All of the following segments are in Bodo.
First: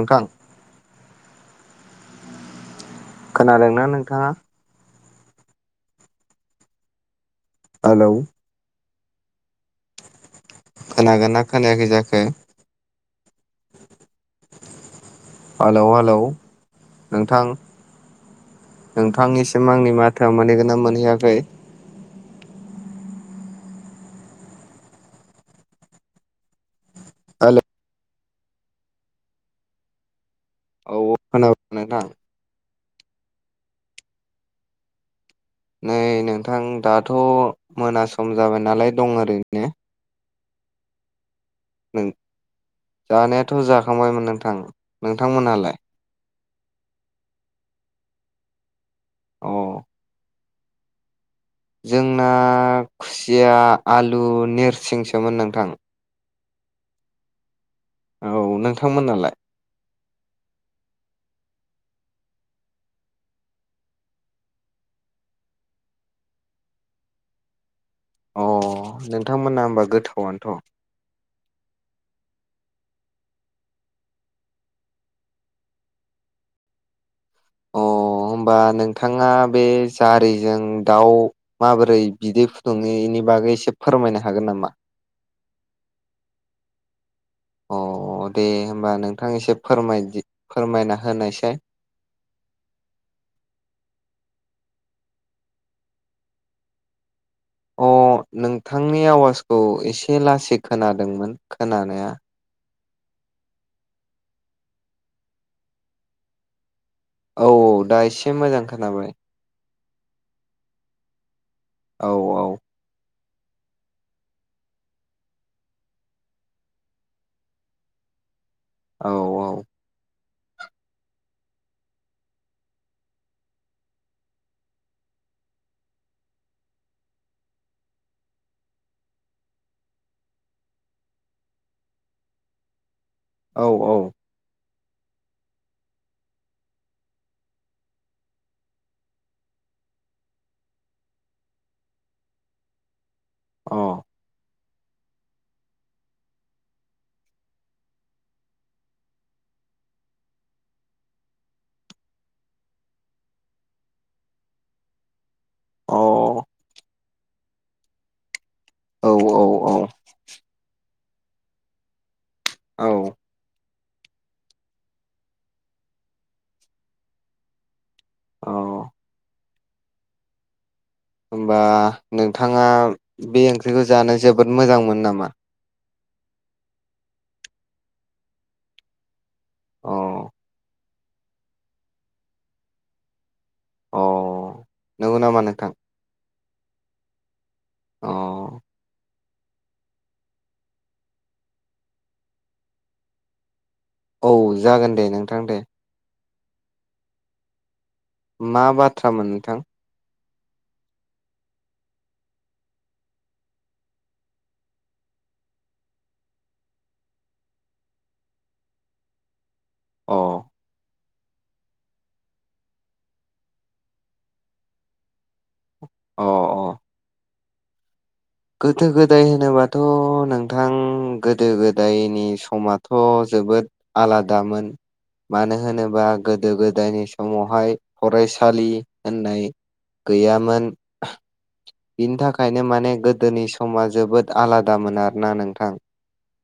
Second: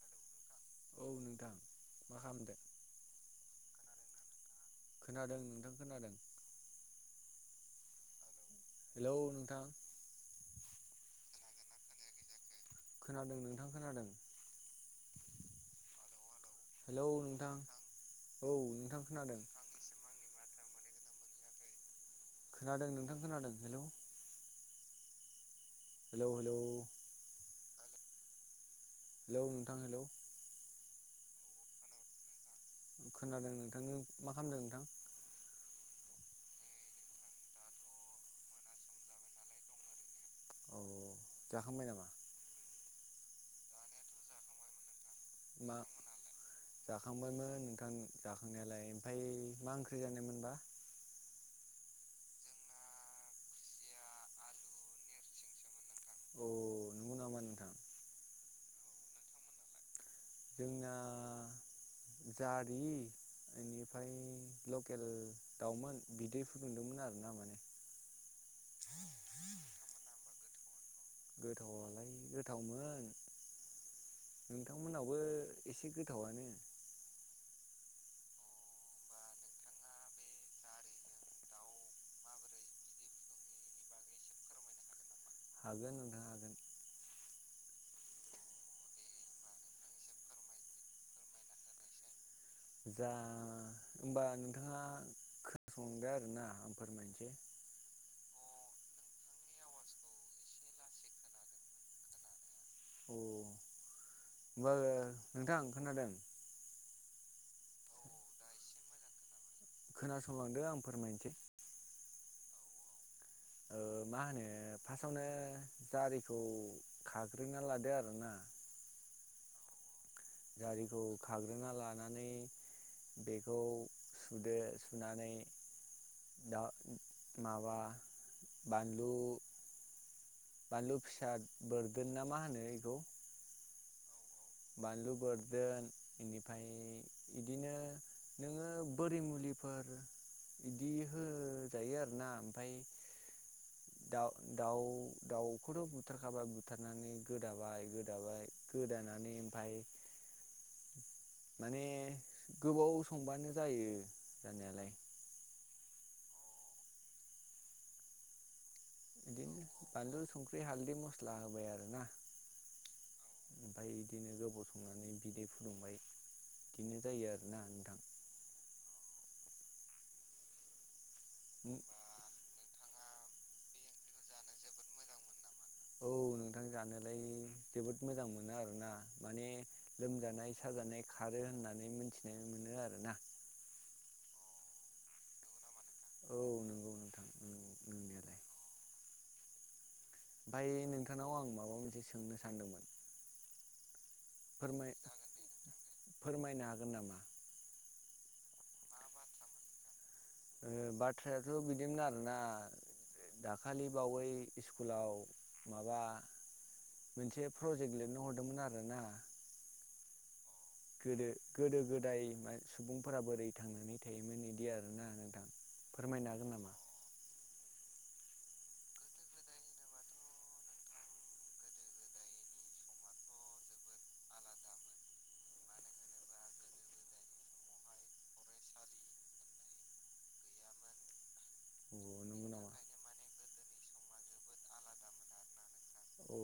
नोंथां? औ नोंथां मा खालामामदो? खोनादोंना नोंथाङा? खोनादों नोंथां खोनादों। हेलौ हेलौ नोंथां? खोनागोनना खोनायाखै जाखो। खोनादों नोंथां खोनादों। हेलौ हेलौ नोंथां। औ नोंथां खोनादों नोंथांनिसिम आंनि माथायाव मोनहैगोन ना मोनहैयाखै? खोनादों नोंथां खोनादों hello hello hello hello hello नोंथां हेलौ अ खोनाबाय नोंथां। खोनादों नोंथांनि मा खालामदों नोंथां? नै नोंथां दाथ' मोना सम जाबायनालाय दं ओरैनो। औ जाखांबाय नों नामा? जानायाथ जाखांबायमोन नोंथां नोंथांमोनहालाय। मा जाखांबायमोन नोंथां जाखांनायालाय ओमफ्राय अ मा ओंख्रि जानायमोनबा? जोंना खुसिया आलु नेरसिंसोमोन नोंथां। अ नंगौ नामा नोंथां औ नोंथांमोन नालाय। जोंना जारि। बेनिफ्राय लकेल दावउमोन बिदै फुदुंदोंमोन आरो ना माने। अ नोंथांमोना होमबा गोथावनोथ। गोथावआलाय गोथावमोन। नोंथांमोनाबो एसे गोथावआनो। अ होमबा नोंथांङा बे जारिजों दाउ माबोरै बिदै फुदुंङो इनि बागै। बागै एसे फोरमायनो हागोन नामा। हागोन नोंथां दा हागोन। अ दे होमबा नोंथां एसे फोर- फोरमायना होनायसाय। दे होमबा नोंथांङा खोनासंदो आरोना आं फोरमायनोसोय। अ नोंथांनि आवाजखौ एसे लासै खोनादोंमोन खोनानाया। अ होमबा नोंथां खोनादों। औ औ दा एसे मोजां खोनाबाय। खोनासंलांदो आं फोरमायनोसै। औ औ औ। मा होनो फास्टावनो जारिखौ खाग्रोना लादो आरो ना। औ औ। जारिखौ खाग्रोना लानानै। बेखौ सुदो सुनानै। दा माबा बानलु। बानलु फिसा बोरदोन ना मा होनो बेखौ। औ औ। बानलु बोरदोन बेनिफ्राय बिदिनो नोंङो बरि मुलि। फोर बिदि होजायो आरो ना ओमफाय। अ। दाउ दाउखौथ बुथारखाबाय बुथारनानै गोदाबाय गोदाबाय गोदानानानै। ओमफ्राय। माने गोबाव संबानो जायो जानायालाय। औ। औ औ औ। फस्ला होबाय आरो ना। औ। ओमफ्राय बिदिनो गोबाव संनानै बिदै फुदुंबाय बिदिनो जायो आरोना नोंथां। औ। होमबा नोंथाङा बे ओंख्रिखौ जानो जोबोद मोजांमोनो नामा। औ नोंथां जानोलाय जोबोद मोजां मोनो आरोना। माने अ लोमजानाय साजानाय खारो होननानै मोनथिनाय मोनो आरोना। अ नंगौ नामा नोंथां। औ नंगौ नोंथां अ। नोंनायालाय ओमफ्राय नोंथांनाव आं माबा मोनसे सोंनो सानदोंमोन। औ फोरमाय जागोन दे नोंथां दे। फोरमायनो हागोन नामा। मा बाथ्रामोन नोंथां। बाथ्रायाथ बिदिनो आरोना। दाखालि बावै स्कुलाव माबा। मोनसे प्रजेक्ट लिरनो हरदोंमोन आरोना। अ गोदो गोदो गोदाय सुबुंफोरा बोरै थांनानै थायोमोन बिदि आरोना अ फोरमायनो हागोन नामा गोदो गोदाय होनोबाथ' नोंथां गोदो गोदायनि समाथ'‌ जोबोद आलादामोन मानो होनोबा गोदो गोदायनि समावहाय फरायसालि होननाय गैयामोन थाखायनो माने गोदोनि समा बिनि थाखायनो माने गोदोनि समा जोबोद आलादामोन आरोना नोंथां औ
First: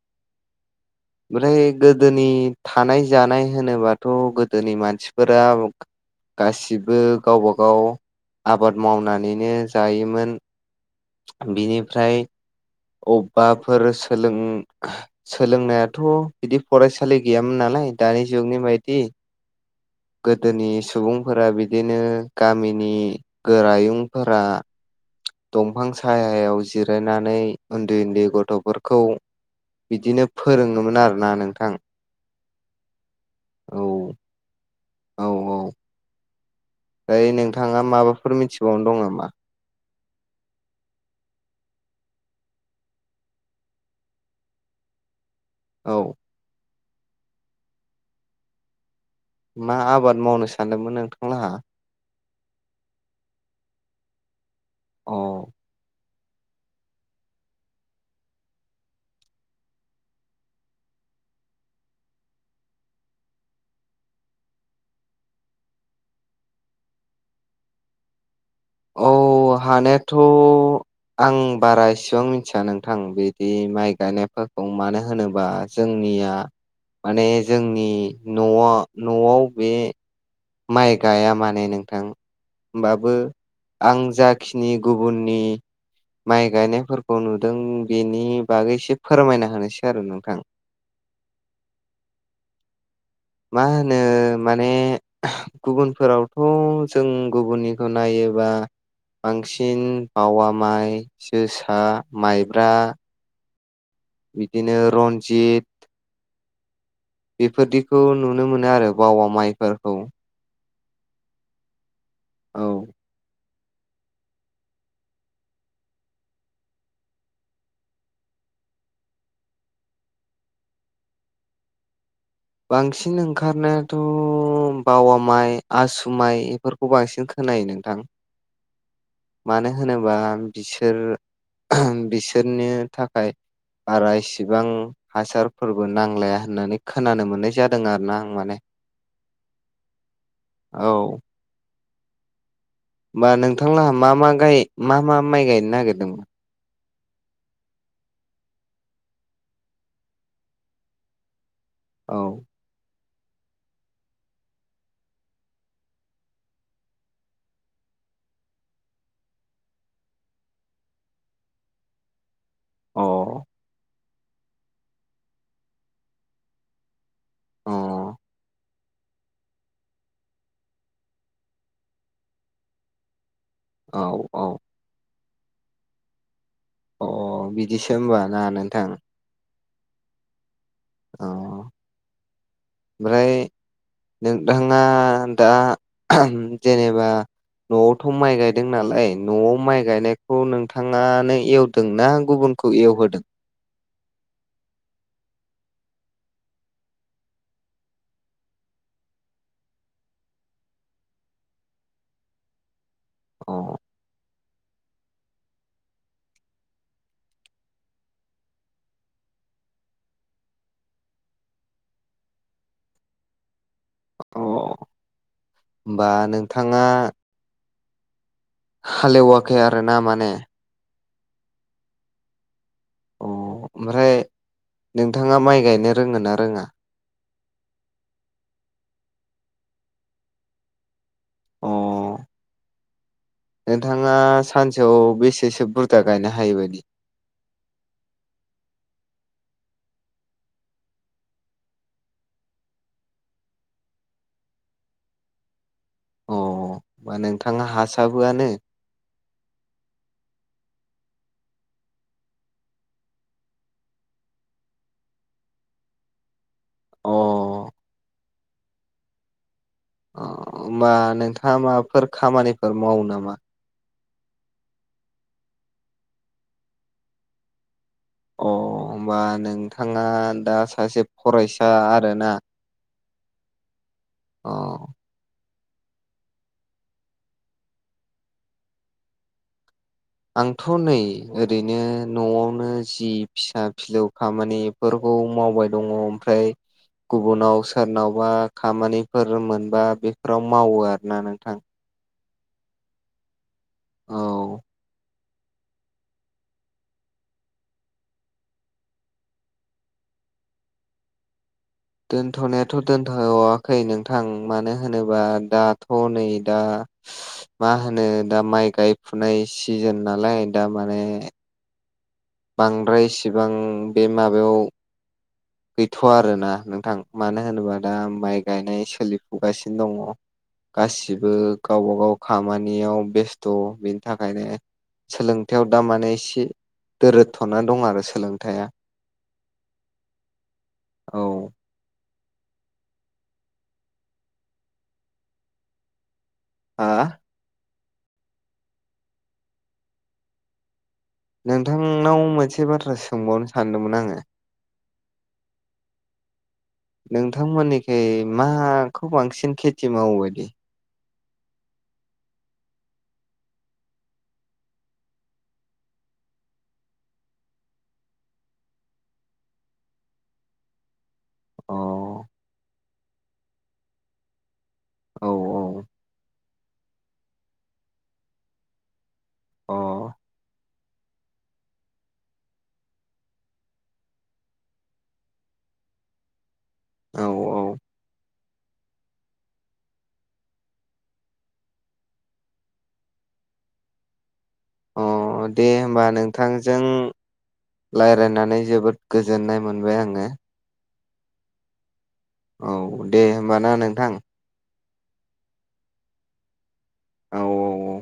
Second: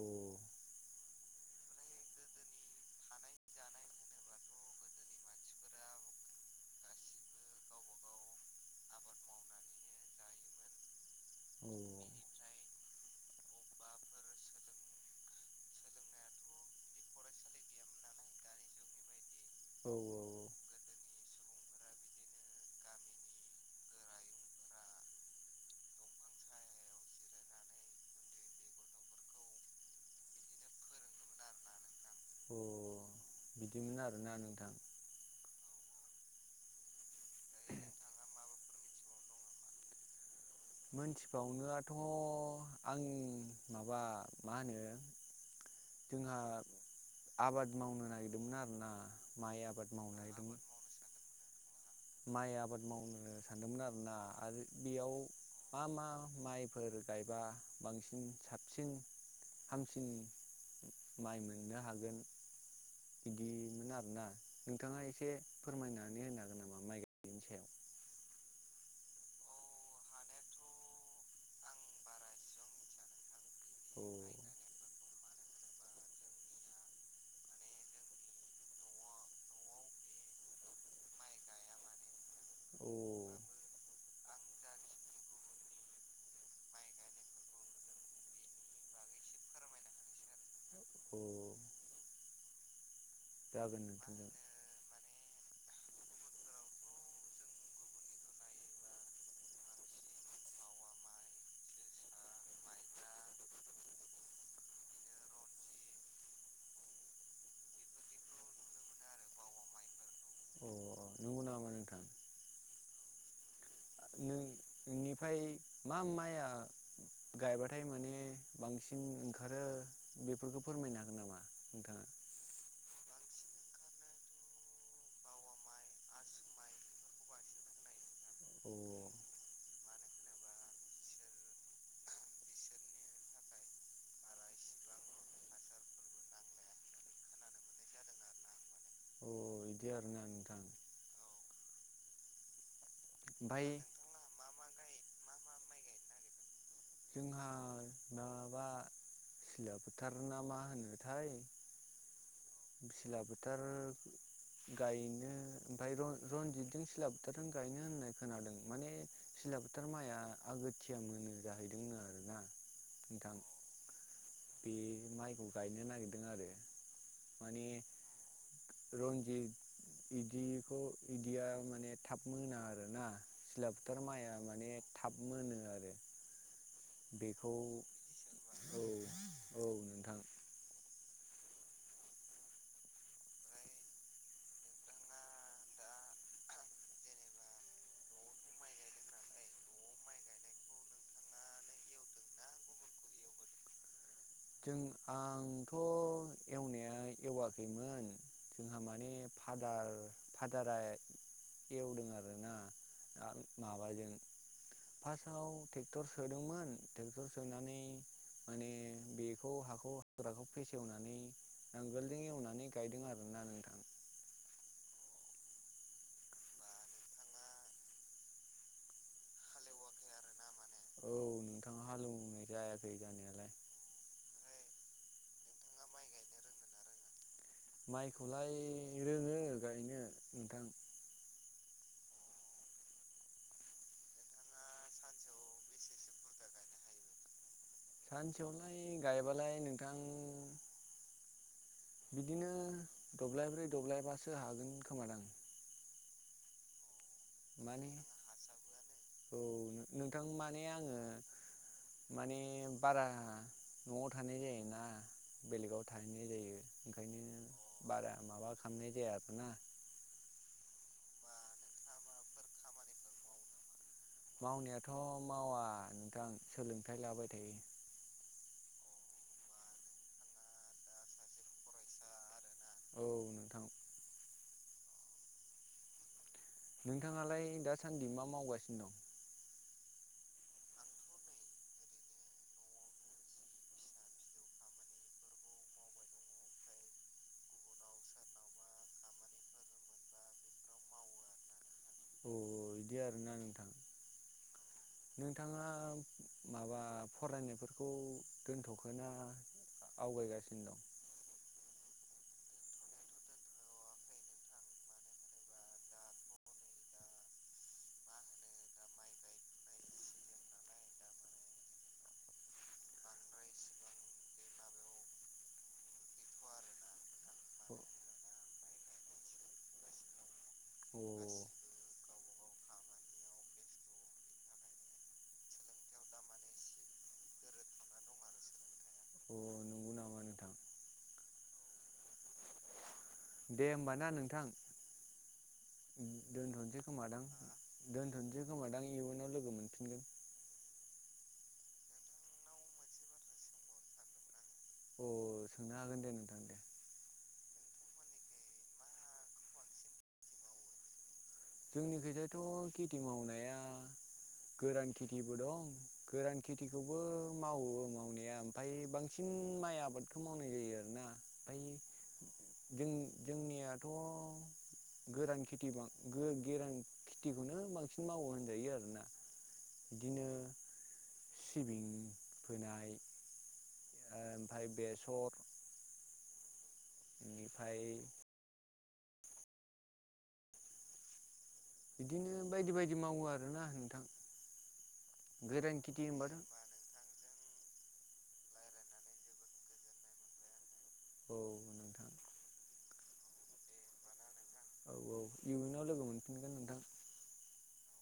ओमफ्राय गोदोनि थानाय जानाय होनोबाथ' गोदोनि मानसिफोरा गासिबो गावबा गाव आबाद मावनानैनो जायो मोन बिनिफ्राय अबेबाफोर सोलों सोलोंनायाथ' बिदि फरायसालि गैयामोन नालाय दानि जुगनि बायदि जोबोद गोदोनि सुबुंफोरा बिदिनो गामिनि गोरायुंफोरा दंफां सायायाव जिरायनानै उन्दै उन्दै गथ'फोरखौ बिदिनो फोरोङोमोन आरोना नोंथां अ बिदिमोन आरोना नोंथां दायै नोंथाङा माबाफोर मिथिबावनो दं नामा मोनथिबावनोयाथ' आं माबा मा होनो औ जोंहा आबाद मावनो नागिरदोंमोन आरोना मा आबाद मावनो सानदोंमोन नोंथांलाहा माइ आबाद मावनो सानदोंमोन आरोना आरो बेयाव अ मा मा माइफोर गायबा बांसिन साबसिन हामसिन माइ मोननो हागोन बिदिमोन आरोना नोंथाङा एसे फोरमायनानै होनो हागोन नामा माइ गायनायनि सायाव? औ हानायाथ' आं बारा इसिबां मिथिया नोंथां बिदि माइ औ गायनायफोरखौ मानो होनोबा जों निया माने जोंनि न' न'आव बे माइ गाया माने नोंथां औ होमबाबो आं जाखिनि गुबुननि माइ गायनायफोरखौ नुदों बेनि बागै एसे फोरमायना होनोसै आरो नोंथां अ मा होनो माने गुबुनफोरावथ' जों गुबुननिखौ नायोबा बांसिन बावा माइ जोसा माइब्रा बिदिनो रन्जित बेफोरदिखौ नुनो मोनो आरो बावा माइफोरखौ अ नंगौ नामा नोंथां औ बेनिफ्राय मा माइ आ गायबाथाय माने बांसिन ओंखारो बेफोरखौ फोरमायनो हागोन नामा नोंथाङा बांसिन ओंखारनायाथ' बावा माइ आसु माइ बेफोरखौ बांसिन खो नायो नोंथां अ मानो होनोबा बिसोर बिसोरनि थाखाय बारा इसिबां हासारफोरबो नांलाया होननानै खोनानो मोननाय जादों आरोना आं माने अ इदि आरोना नोंथां औ होमा ओमफ्राय नोंथांलाहा मा मा गायमा मा माइ गायनो नागिरदों? जोंहा माबा सिला फोथार ना मा होनोथाय औ सिला फोथार गायनो ओमफ्राय रनजितजों सिला बोथोरजों गायनो होननाय खोनादों माने दैला फोथार माइआ आगोथिया मोनो जाहैदोंनो आरो ना अ नोंथां बे माइखौ गायनो नागिरदों आरो माने अ रन्जित बिदिखौ बिदिया माने थाब मोना आरोना सिला औ फोथार माइआ औ माने थाब मोनो आरो अ बेखौ बिदिसो होम्बा ना औ नोंथां औ नोंथां अ ओमफ्राय नोंथाङा दा जेनेबा न'आवथ' माइ गायदों नालाय न'आव माइ गायनायखौ नोंथाङानो एवदोंना गुबुन खौ एवहोदों? [inaudible] जों आंथ' एवनाया एवाखैमोन जोंहा माने फादार-फादारा एवदों आरोना आरो अ माबाजों फासाव टेक्टर सोदोंमोन टेक्टर सोनानै माने बे बेखौ हाखौ हाग्राखौ फेसेवनानै नांगोलजों एवनानै गायदों आरोना नोंथां अ होम्बा नोंथाङा हालेवाखै आरो ना माने औ नोंथां हालेवनाय जायाखै अ जानायालाय ओमफ्राय नोंथाङा माइ गायनो रोंङो ना रोंङा? माइखौलाय रोंङो गायनो नोंथां अ नोंथाङा सानसेयाव बेसेसो बुरजा गायनो हायोबायदि? सानसेयावलाय गायबालाय नोंथां बिदिनो दब्लाइब्रै दब्लाइबासो हागोन खोमा दां अ होमबा नोंथाङा माने हासाबोआनो औ नोंथां माने आंङो माने बारा न'आव थानाय जायाना बेलेगाव थाहैनाय जायो। अ ओंखायनो बारा माबा खामनाय जायाथ'ना होमबा नोंथाङा माबाफोर खामानिफोर मावो नामा? मावनायाथ' मावा नोंथां सोलोंथाइ लाबाय थायो। अ होमबा नोंथाङा दा सासे फरायसा आरोना औ नोंथां अ नोंथाङालाय दासान्दि मा मावगासिनो दं? आंथ' नै ओरैनो न'आवनो जि फिसा फिलौ खामानिफोरखौ खौ मावबाय दङ ओमफ्राय गुबुनाव सोरनावबा खामानिफोर मोनबा बेफोराव मावो आरोना नोंथां अ बिदि आरोना नोंथां औ नोंथाङा माबा फरायनायफोरखौ दोनथ'खोना आवगायगासिनो दं? दोनथ'नायाथ' दोनथखै नोंथां मानो होनोबा दाथ' नै दा मा होनो दा माइ गायफुनाय सिजोन नालाय दा माने बांद्रायसिबां बे माबायाव बेथ' नोंथां गैथ'वा आरोना नोंथां मानो होनोबा दा माइ गायनाय सोलिफुगासिनो दङ। औ अ गासिबो गावबा गाव खामानियाव बेस्थ' बेनि थाखायनो सोलोंथायाव दा माने इसे दोरोद थ'ना दं आरो सोलोंथाया अ नंगौना औ। दे होमब ना नोंथां दोनथ'नोसै हा खोमादां। दोनथ'सै खोमा दां इउन आव लोगो मोनफिनगोन। नोंथांनाव मोनसे बाथ्रा सोंबावनो सानदोंमोन आंङो। अ सोंनो हागोन दे नोंथां दे। नोंथांमोनिखै माखौ बांसिन खेथि मावो इदि जोंनिखिजायथ' खेथि मावनाया गोरान खेथिबो दं गोरान खेथिखौबो मावो मावनाया ओमफाय बांसिन माइ आबादखौ मावनाय जायो आरो ना। ओमफाय अ जों जोंनियाथ' औ गोरान खेथि बां गो गेरां खेथिखौनो बांसिन मावो होनजायो आरोना बिदिनो सिबिं फोनाय ओमफाय बेसर अ औ बेनिफाय औ बिदिनो बायदि बायदि मावो आरोना नोंथां। अ दे गोरान खेथि होमबा होनबाथ' नोंथांजों रायलायनानै जोबोद गोजोननाय मोनबाय आङो। औ नोंथां। औ दे होमबा ना नोंथां। औ औ इउनाव लोगो मोनफिनगोन नोंथां। औ औ